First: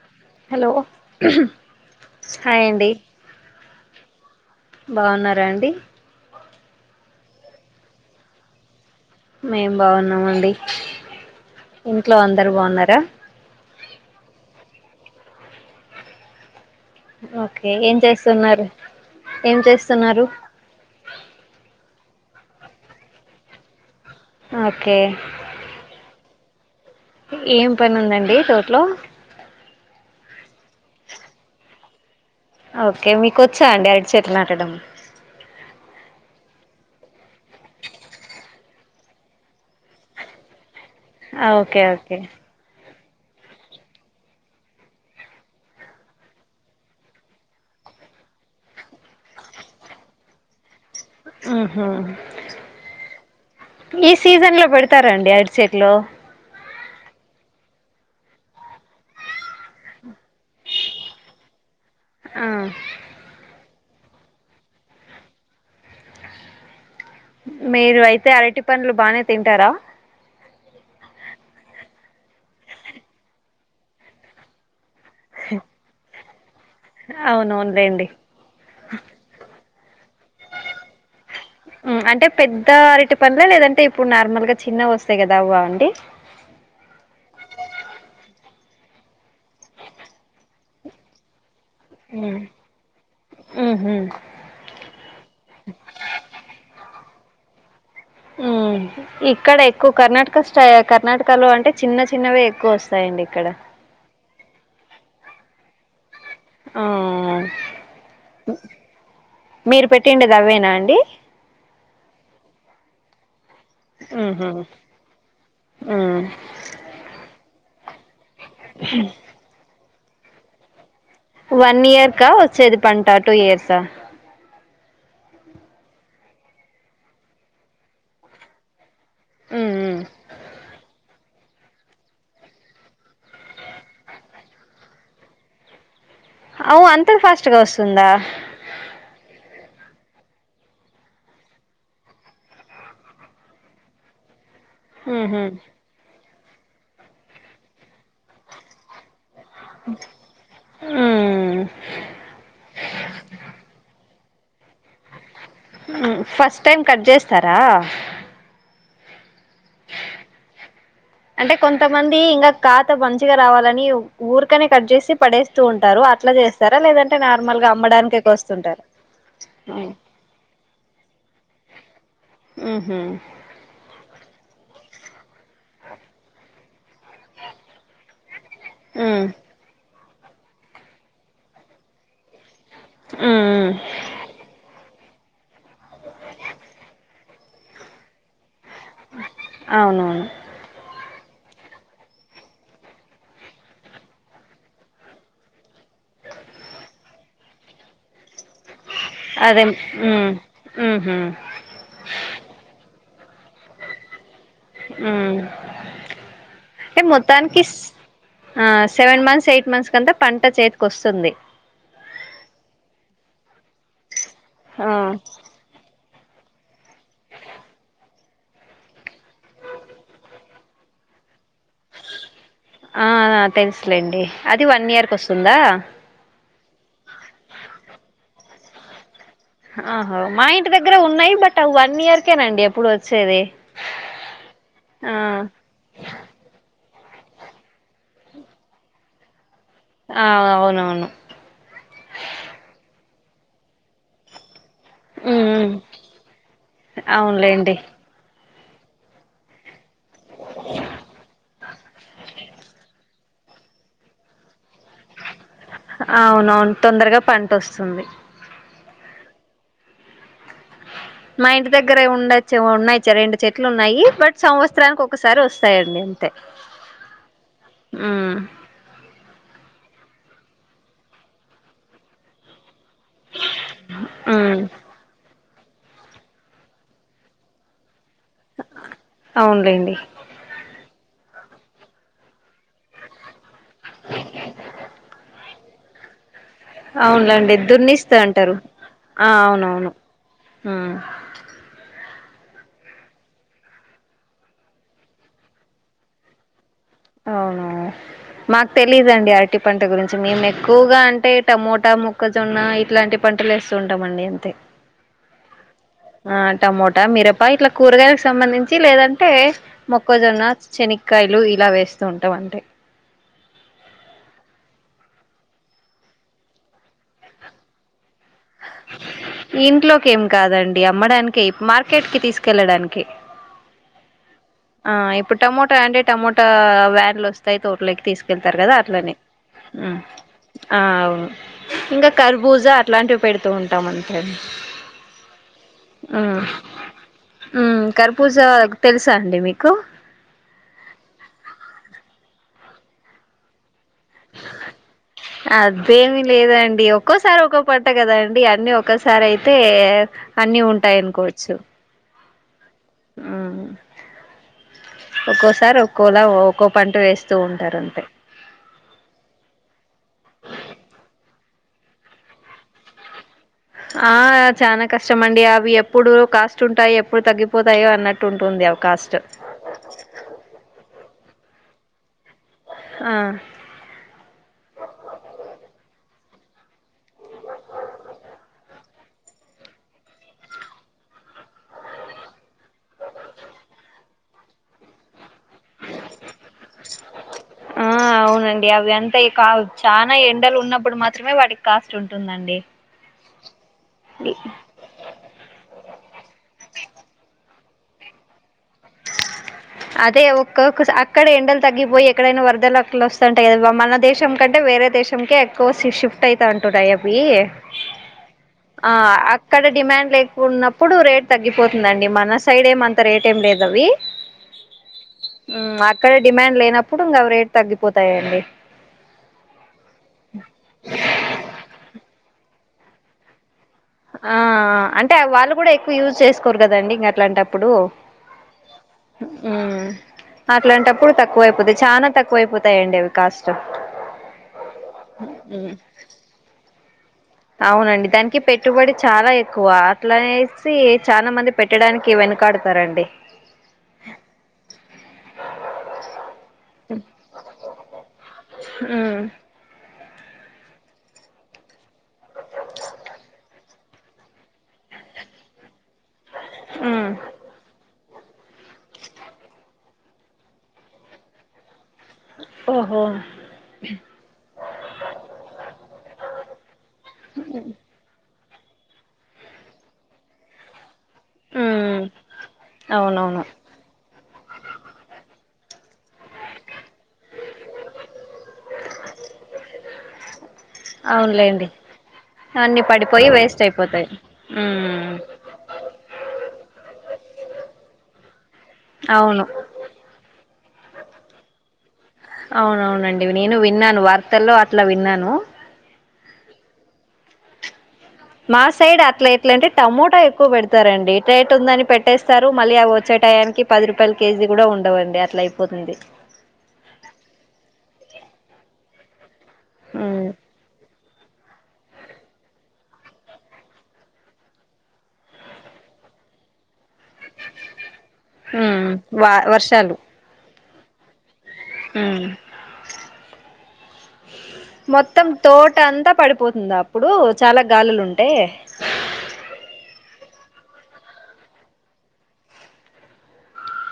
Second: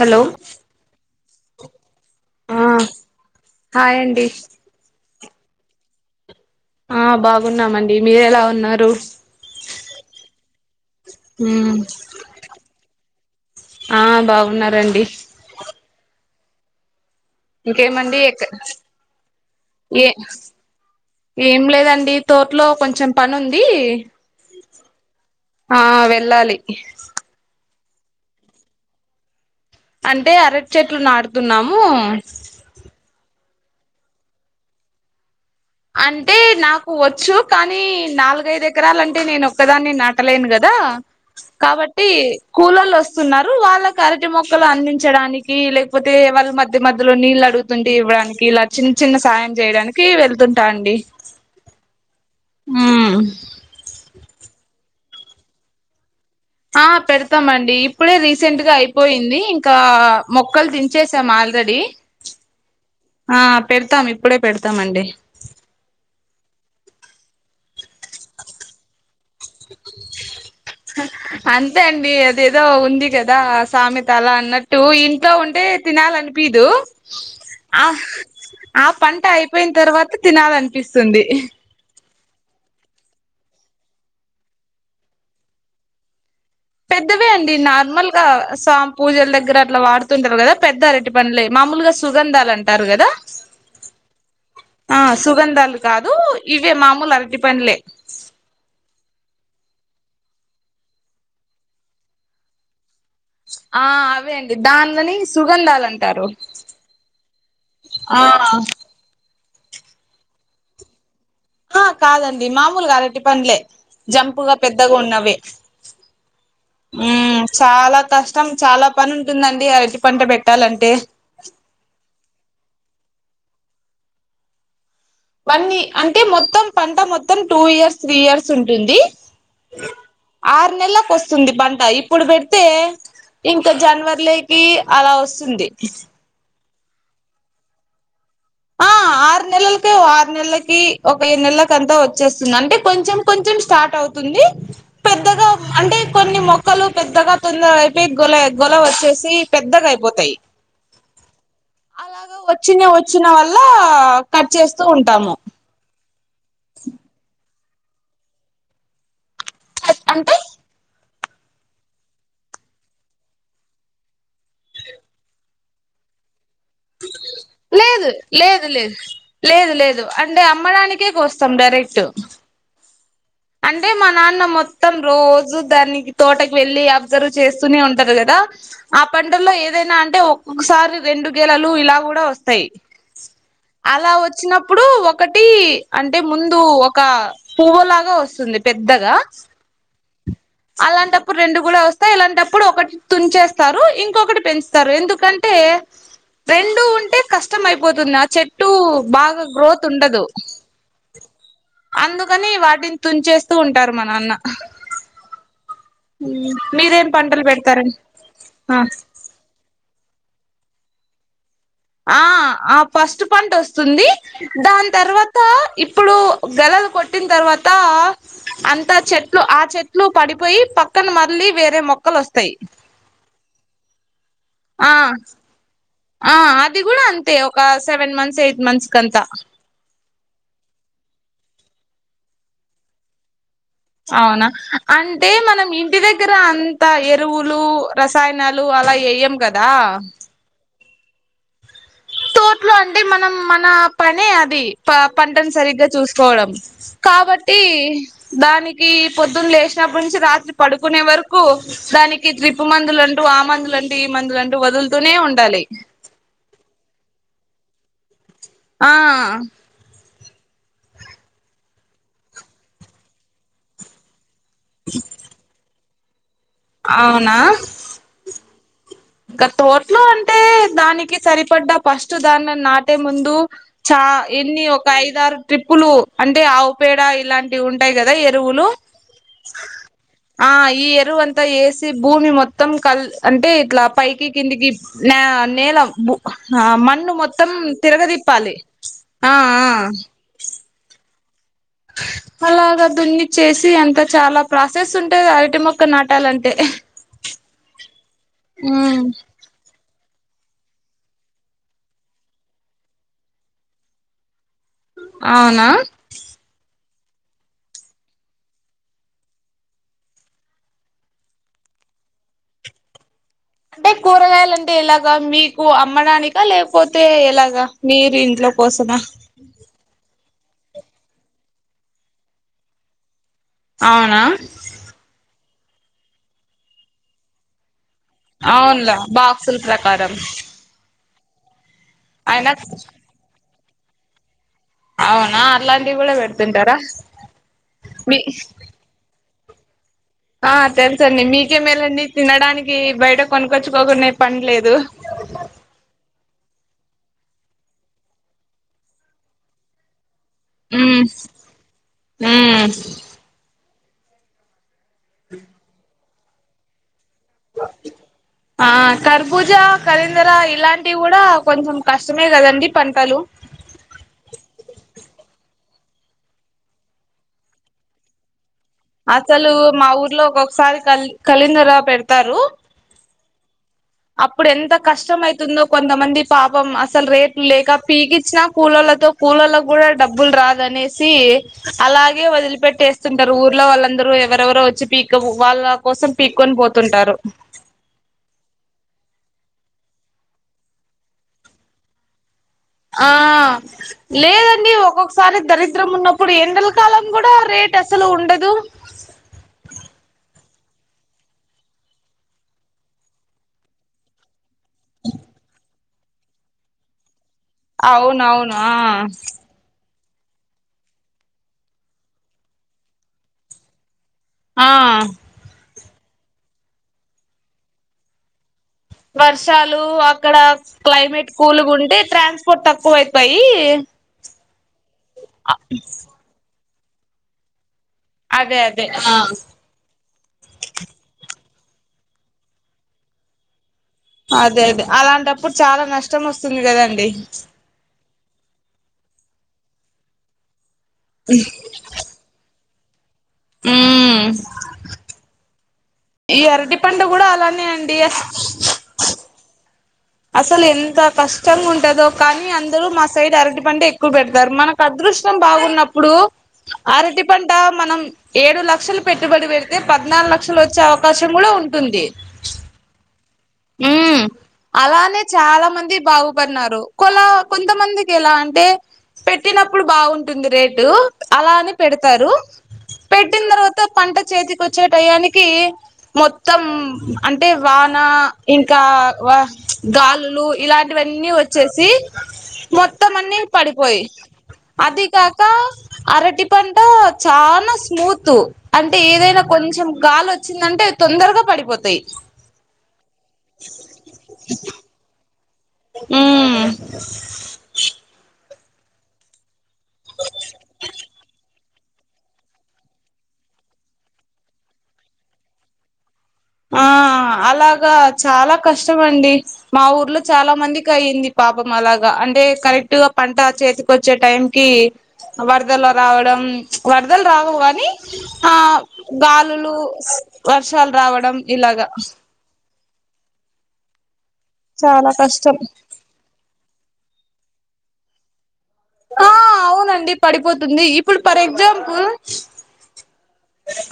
hello ఆ hi అండి hi అండి రండి ఆ బాగున్నామండి మీరెలా ఉన్నారు మేం బాగున్నామండి ఇంట్లో అందరు బాగున్నారా ఆ బాగున్నారండి ఓకే ఏం ఇంకేమండి ఎక్క చేస్తున్నారు ఏం ఏ చేస్తున్నారు ఏం లేదండి తోటలో కొంచెం పని ఉంది ఓకే వెల్ళాలి ఏం పనుందండి తోట్లో అంటే అరటి చెట్లు నాడుతున్నాము కొచ్చా అండి అడిచెట్లు నాటడం అంటే నాకు వచ్చు కానీ నాలుగైదు ఎకరలంటే నేను ఒక్కదాన్ని నాటలేను కదా ఓకే కాబట్టి ఓకే కూలొల్లు వస్తా తున్నారు వాళ్ళకు అరటి మొక్కలు అందించడానికి లేకపోతే వాళ్ళ మధ్య మధ్యలో నీళ్ళు అడుగుతుంటే ఇవ్వ డానికి ఇలా చిన్న చిన్న సాయం చేయడానికి వెళ్తుంటా అండి మ్ హు మ్మ్ ఈ సీజన్ లో పెడతారండి అరటి చెట్లో ఆ పెడతామండి ఇప్పుడే రీసెంట్ గా అయిపోయింది ఇంకా మొక్కలు దించేసాం మల్ రెడీ ఆ పెడతాం ఇప్పుడే పెడతామండి మీరు అయితే అరటి పండ్లు బానే తింటారా అంతే అండి అదేదో ఉంది కదా సామెత అలా అన్నట్టు ఇంట్లో ఉంటే తినాలని పిదు ఆ అవునవునులేండి ఆ పంట అయిపోయి తర్వాత తినాలనిపిస్తుంది అంటే పెద్ద అరిటి పండ్ల లేదంటే ఇప్పుడు నార్మల్ గా చిన్నవి వస్తాయి కదా అవ్వ అండి పెద్దవే అండి నార్మల్ గా స్వామి పూజల దగ్గర అట్లా వాడుతుంటారు కదా పెద్ద అరటి పండ్లే మామూలుగా ఉమ్ సుగంధాలు అంటారు కదా ఉహు ఆ సుగంధాలు కాదు ఇవే మామూలు అరెటి పండ్లే మ్ ఇక్కడ ఎక్కువ కర్ణాటక స్టే కర్ణాటక లో అంటే చిన్న చిన్నవే ఎక్కువ వస్తంది వస్తాయండి ఇక్కడ దానిలోని సుగంధాలు అంటారు ఆ ఆ మీరు పెట్టిండేది అవేనా అండి హ కాదండి మామూలుగ అరటి పండ్లే ఉహు జంపుగా పెద్దగా ఉన్నవి ఉమ్ మ్ చాలా కష్ట ష్టం చాలా పని ఉంటుందండి అరటి పంట పెట్టాలంటే వన్ ఇయర్కా వచ్చేది పంట టూ ఇయర్సా అన్నీ అంటే మొత్తం పంట మొత్తం టూ ఇయర్స్ త్రీ ఇయర్స్ ఉంటుంది ఉమ్ ఉమ్ ఆరు నెలకు వస్తుంది పంట ఇప్పుడు పెడితే ఇంకా జనవర్లకి అలా వస్తుంది అవు అంతే ఫాస్ట్గా వస్తుందా పిలలకి ఒ ఆరు నెలలకి ఒక ఏడు నెలకి అంతా వచ్చేస్తుంది అంటే కొంచెం కొంచెం స్టార్ట్ అవుతుంది ఉహు పెద్దగా అంటే కొన్ని మొక్కలు పెద్దగా తొందర లిక్ గొలే గొల వచ్చేసి పెద్దగా అయిపోతాయి ఉమ్ అలాగా వచ్చిన వచ్చిన వల్ల కట్ చేస్తూ ఉంటాము ఉం ఫస్ట్ టైమ్ కట్ చేస్తారా అద్ అంటే అంటే కొంతమంది ఇంకా కాత మంచిగా రావాలని ఊర్కనే కట్ చేసి పడేస్తూ ఉంటారు రు అట్లా చేస్ లేదు లేదు లేదు లేదు ఉమ్ లేదు అంటే అమ్మడానికే కోస్తాం కరెక్టు ఊహు అంటే మా నాన్న మొత్తం రోజ్ జు దాన్ని తోటకి వెళ్ళి అబ్జర్వ్ చేస్తూనే ఉంటారు కదా ఆ ఉమ్ పంటల్లో ఏదైనా అం అంటే ఒక్కొక్కసారి రెండు గేలలు ఇలా కూడా వస్ తయి ఉమ్ అలా వచ్చినప్పుడు ఒకటి అంటే ముందు ఒక పువ్వులాగా వస్తుంది పెద్దగా అవునవును అలాంటప్పుడు రెండు కూడా వస్తాయి ఇలాంటప్పుడు ఒకటి తుంచేస్తారు ఇంకొకటి పెంచుతారు ఎందుకంటే ఏ రెండు ఉంటే కష్టం అయిపోతుంది ఆ చెట్టు బాగా అదే గ్రోత్ ఉండదు ఉమ్ ఉహు అందుకని వాటిన్ తుంచేస్తూ ఉంటారు మ నాన్న ఊ టె మొత్తానికిస్ ఆ సెవెన్ మంత్స్ ఎయిట్ మంత్స్ కంతా పంట చేతికి వస్తుంది ఆ ఆ ఫస్ట్ పంటొస్తుంది ఆ దాని తర్వాత ఇప్ ఇప్పుడు గలలు కొట్టిన తర్వాత అంత చెట్లు ఆ చెట్లు పడిపోయి పక్ క్కన మళ్ళీ వేరే మొక్కలు వస్ ఆ ఆ తెలుసులేండి అది వన్ ఇయర్ కొస్తుందా ఇవి కూడా అంతే ఒక సెవెన్ మంత్స్ ఎయిట్ మంత్స్ కంతా ఆహో మా ఇంటి దగ్గర ఉన్నాయి బట్ అ వన్ ఇయర్కేనండి ఎప్పుడు వచ్చేది అవునా ఆ అంటే మనం ఇంటి దగ్గర అంత ఎ రువులు రసాయనాలు అలా ఎయం ఆ అవునవును తోటలో అంటే మనం మన పనే అది ప పంటను ఉమ్ సరిగ్గా చూసుకోవడం కాబట్టి అవునులేండి దానికి పొద్దున్న లేష్ ప్ప నుంచి రాత్రి పడుకునే వరకు దానికి త్రిప్పు మందులని డు ఆ మందులు అంటే ఈ మందులు అంటూ వదులుతూనే ఉండాలి అవునవును తొందరగా పంట వస్తుంది ఆ మా ఇంటి దగ్గరే ఉండొచ్చు ఉన్నాయిచ్చ రెండు చెట్లు ఉన్నాయి బట్ సంవత్సరానికి ఒకసారి వస్ స్థాయండి అంటే ఊ ఇక తోట్లో అంటే దానికి సరిపడ్డా ఫస్ట్ దాన్ని నాట్ టే ముందు చా ఉమ్ ఎన్ని ఒక ఐదారు ట్రిప్పులు అంటే ఆవు పేడ ఇలాంటివి ఉంటాయి గద ఎరువులు అవునులేండి ఆ ఇ ఎరువం తయేసి భూమి మొత్తం కల్ అంటే ఇట్లా పైకి కిందికి నే నేల ఆ మన్ను మొత్తం అవునులేండి దున్నిస్తా తిరగదిప్పాలి అంటారు ఆ ఆ అవునవును ఆ అలాగా దున్ని చేసి అంత చాలా ప్రాసెస్ ఉంటది అరటి మొక్క నాటాలంటే అవును మాకు తెలీదండి ఆరటి పంట గురిం చి మేము ఎక్కువగా అంటే టమోటా మొక్కజొన్న ఇట్లాంటి పంటలు ఏస్తు ఉంటామండి అంతే అవునా ట మిరపా ఇట్లా కూరగాయలకు సంబంధించి లేదంటే మొక్కజొన్న శనీక్కయలు ఇలా వేస్ స్తుంటాం అంటే అంటే కూరగాయలు అంటే ఎలాగా మీకు అమ్మడానిక లేకపోతే ఎలాగా మీ ఇంట్లోకి ఏం కాదం అమ్మడానికి మార్కెట్ కి తీసుకెళ్లడానికి అవునా ఆ ఇప్పుడు టమోటా అంటే టమోటా వ్యాన్లు వస్తాయి తోటలోకి తీసుకెళ్తారు కదా అవునులా అట్లనే బాక్సుల ప్రకారం ఆ అవును ఇంకా అయినా కర్బూజ అట్లాంటివి పెడుతూ ఉంటాం అంతే అవునా అట్లాంటివి కూడా పెడుతుంటారా ఉ మీ కరపూజ తెలుసా అండి మీ కు ఆ తెలుసండి మీకె మేలండి తినడానికి బయట కొనుకొ అదేమి లేదం డి ఒక్కోసారి ఒక్కో పంట కదా అండి అన్ని ఒక్కసారి అయితే అన్నీ ఉంటాయి అనుకోవచ్చు హ ఆ ఒక్కోసారి ఒక్కోలా ఒ ఒక్కో పంట వేస్త ఆ కర్బూజ కరిందర ఇలాంటివి కూడా కొంచెం కష్టమే కదండి పంటలు ఆ చనా కష్టమండి అవి ఎప్పుడు కాస్ట్ ఉంటాయి ఎప్పుడు తగ్గిపోతాయో అన్నట్టు ఉంటుంది అవి కాస్ట్ అసలు మా ఊర్లో ఒకొక్క సారి కళింగర పెడతారు ఆ అప్పుడు ఎంత కష్టం అయితుందో కొంతమంది పాపం అసలు రేట్లు లేక పీకిచ్చినా కూలలు వాళ్ళతో కూలోలకు కూడా డబ్బులు రాదనేసి అలాగే వదిలిపట్టేస్తుంటారు ఊర్లో వాల అందరూ ఎవరెవరో వచ్చి పీక వాళ్ళ కోసం పీక్కొని పోతుంటారు తాయి కాదు చానా ఎండలు ఉన్నప్పుడు మాత్రమే వాటికి కాస్ట్ ఉంటుందండి ఆ ఇ లేదండి ఒక్కొక్కసారి దరిద్రం ఉన్నప్పుడు ఎండల కాలం కూడా రేట్ అసలు ఉండదు [inaudible] అదే ఒకొక్క స అక్కడ ఎండలు తగ్గిపోయి ఎక్కడైనా వరదలు అట్ల వస్తాంటాయి కదా మన దేశం కంటే వేరే దేశంకే ఎక్కువ షిఫ్ట్ అయితా అంటున్నాయి అవి ఆ అక్కడ డిమాండ్ లేకున్నప్పుడు రేట్ తగ్గిపోతుందండి మన సైడ్ ఏమంత రేట్ ఏం లేదు అవి ఆ అక్కడే డిమాండ్ లేనప్పుడు ఇంకావి రేట్ తగ్గిపోతాయండి వర్షాలు అక్కడ క్లైమేట్ కూల్గా ఉంటే ట్రాన్స్పోర్ట్ తక్కువైపోయి ఆ అంటే వాళ్ళు కూడా ఎక్కువ యూజ్ చేసుకోరు కదండి ఇంకా అట్లాంటప్పుడు అదే అదే ఆ ఊ అట్లాంటప్పుడు తక్కువైపో పోతే చాలా తక్కువైపోతాయండి అవి కాష్ట్ అదే అదే అలాంటప్పుడు చాలా నష్టం వస్తుంది కదా అండి అవునండి దానికి పెట్టుబడి చాలా ఎక్కువ అట్లనే సి చాలా మంది పెట్టడానికి వెనకాడుతారండి ఊమ్ ఈ అరటి పండు కూడా అలానే అండి మ్మ్ అసలు ఎంత కష్టంగా ఉంటదో కానీ అందరు మా సైడ్ అరటి పంటె ఎక్కువ పెడతారు మనకద్రు కృష్ణం బాగున్నప్పుడు మ్మ్ అరటి పంట మనం ఏడు లక్షల పెట్టుబడి పెడితే పద్నాలుగు లక్షలు వచ్చే అవకాశం కూడా ఉంటుంది ఓహో ఉమ్ అలానే చాలా మంది బాగుపన్నారు కొలా కొంతమందికి ఎలా అంటే పెట్టినప్పుడు బాగుంటుంది రేటు అలా అని మ్మ్ పెడతారు అవునవును పెట్టిన తర్వాత పంట చేతికి వచ్చే టయానికి మొత్తం అంటే వాన ఇంకా వ గాలులు ఇలాంటివన్నీ అవునులేండి వచ్చేసి అన్ని మొత్తం పడిపోయి అన్ని వేస్ట్ పడిపోయి అయిపోతాయి అది మ్మ్ కాక అరటిప్ ఆ పంట చాలా స్మూత్ అంటే ఏదైనా అవును కొంచెం గాలొచ్చి దంటే తొందరగా పడిపోతాయి అవునవునండి నేను విన్నాను వార్తల్లో అట్లా విన్నాను ఊమ్ మా సైడ్ అట్లా ఎట్ల అంటే టమోటా ఎక్కువ పెడతారండి టైట్ ఉందని పెట్టేస్తారు మళ్ళీ అ వచ్చే టైం నికి పది రూపాయల కేజీ కూడా ఉండవండి అట్లా అయిపోతుంది ఆ అలాగా చాలా కష్టమండి మా ఊర్లో ఉమ్ చాలా మంది కి అయ్యింది పాపం అలాగా అంటే కరెక్ట్ గా పంట చేతికొచ్చే టైం కి వరదల్లో రావడం వరదలు రావు కానీ ఆ ఉమ్ వా గాలులు వర్షాలు వర్షాలు రావడం ఇలాగా ఉమ్ చాలా మొత్తం కష్టం తోట అంతా పడిపోతుంది అప్పుడు చాలా గాలులుంటె ఆ అవునండి పడిపోతుంది ఇప్పుడు ఫర్ ఎగ్జాంపుల్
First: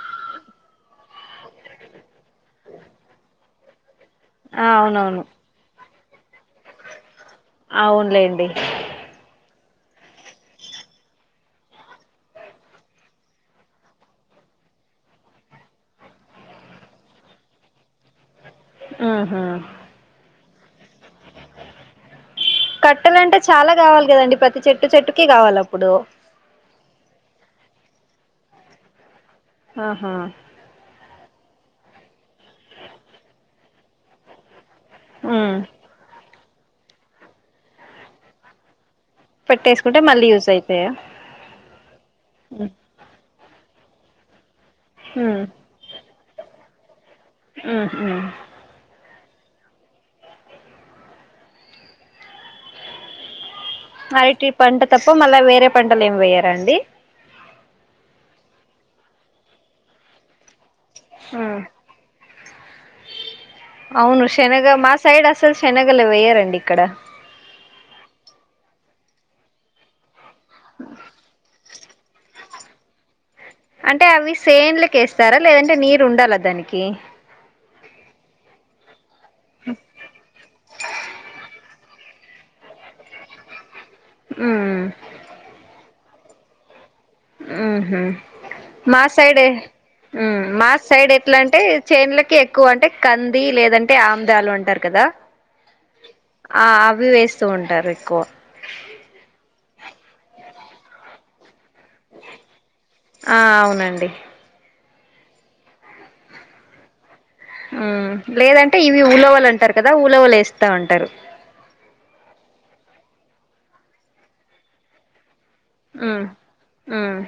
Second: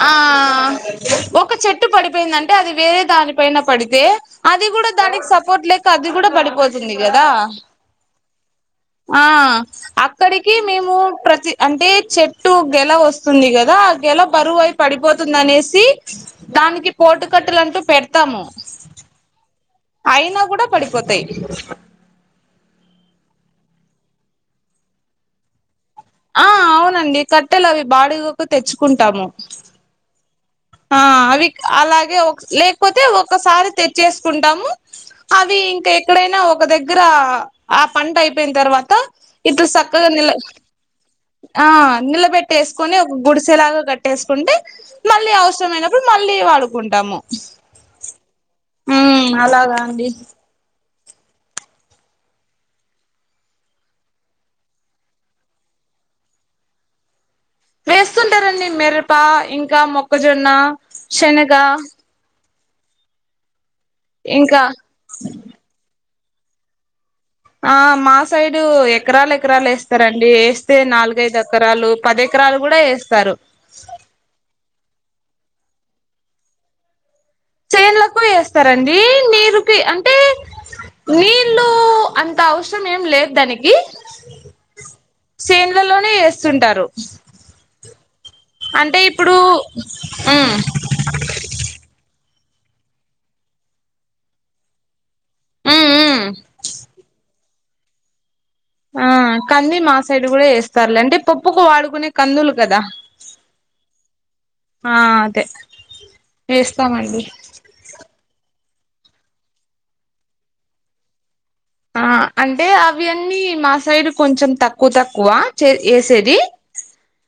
ఆ ఒక చెట్టు పడిపోయిందంటే అది వేరే దానిపైన పడితే ఆ అది కూడా అవునవును దానికి సపోర్ట్ లేక అది కూడా పడిపోతుంది కదా అవునులేండి ఆ అక్కడికి మేము ప్రతి అంటే చెట్టు గెల వస్తుంది కదా ఆ గెల బరువయి పడిపోతుంది అనేసి దానికి పోటు కట్టలు అంటూ పెడతాము ఆహా అయినా కూడా పడిపోతాయి కట్టెలు అంటే చాలా కావాలి కదండి ప్రతి చెట్టు చెట్టుకి కావాలి అప్పుడు ఆ అవునండి కట్టెలు అవి బాడగాకు తెచ్చుకుంటాము ఆహా ఆ అవి అలాగే లేకపోతే ఒకసారి తెచ్చేసుకుంటాము ఉమ్ అవి ఇంకా ఎక్కడైనా ఒక దగ్గర ఆ పంట అయిపోయిన తర్వాత ఇట్లా పెట్టేసుకుంటే చక్కగా మళ్ళీ నిల యూజ్ అయితాయా నిలబెట్టేసుకొని ఒక గుడిస్ చే లాగా కట్టేసుకుంటే హ ప్పుడు మళ్ళీ వాడుకుంటాము ఉమ్ ఉహు ఉమ్ అలాగా అండి అయితే ఈ పంట తప్ప మళ్ళా వేరే పంటలు ఏమి వెయ్యరా అండి వేస్తుంటారండి మిరప, ఇంకా మొక్కజొన్న, శనగ అవును ఇంకా శనగ మా సైడ్ అసలు శనగలు వేయారండి ఇక్కడ ఆ మా సైడు ఎకరాలు ఎకరాలు వేస్తారండి వేస్తే నాలుగైదు ఎకరాలు పది విత్తనాలు కూడా వేస్తారు అంటే అవి సేన్లకి వేస్తారా లేదంటే నీరు ఉండాలా దానికి చేన్లకు వేస్తారండి నీరుకి అంటే నీళ్ళు అంత అవసరం ఏం లేదు దానికి చేనులలోనే వేస్తుంటారు ఉహు అంటే మా ఇప్పుడు సైడ్ ఏ ఉమ్ మా సైడ్ ఎట్లా అంటే చేన్లకే ఎక్కువ అంటే కంది లేదంటే ఆముదాలు అంటారు కదా మ్మ్ మ్మ్ ఆ అవి వేస్త స్తూ ఉంటారు ఎక్కువ ఆ కంది మా సైడ్ కూడా వేస్తారులే అంటే పప్ పప్పుకు వాడుకునే కందులు కదా ఆ అవునండి ఆ అదే వేస్తామండి అంటే ఇవి ఉలవలు అంటారు కదా ఉలవలు వేస్తా ఉంటారు ఆ అంటే అవి అన్నీ మా సైడ్ కొంచెం తక్కువ తక్కువ చే ఉమ్ యేసేది ఉమ్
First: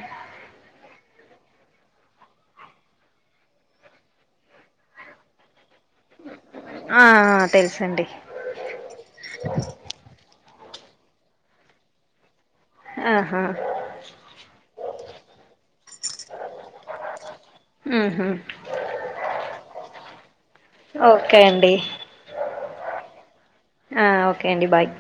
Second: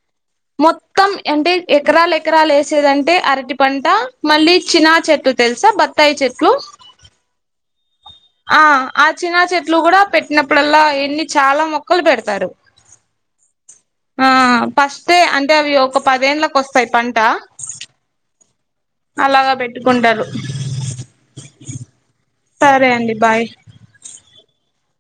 మొత్తం అంటే ఎకరాలు ఎకరాలు వేసేదంటే అరటి పంట మళ్ళీ చినా చెట్టు తెలుసా బ తాయి చెట్లు ఆ ఆ తెలుసండి ఆ చినా చెట్లు కూడా పెట్టిన ప్పుడల్ల ఎన్ని చాలా మొక్కలు పెడతారు ఆహా ఆ ఫస్టే అంటే అవి ఒక పది ఏండ్లకు వస్తాయి పంట ఊహు అలాగా పెట్టుకు ఉండరు ఓకే అండి సరే అండి బాయ్ ఒకే అండి బాయ్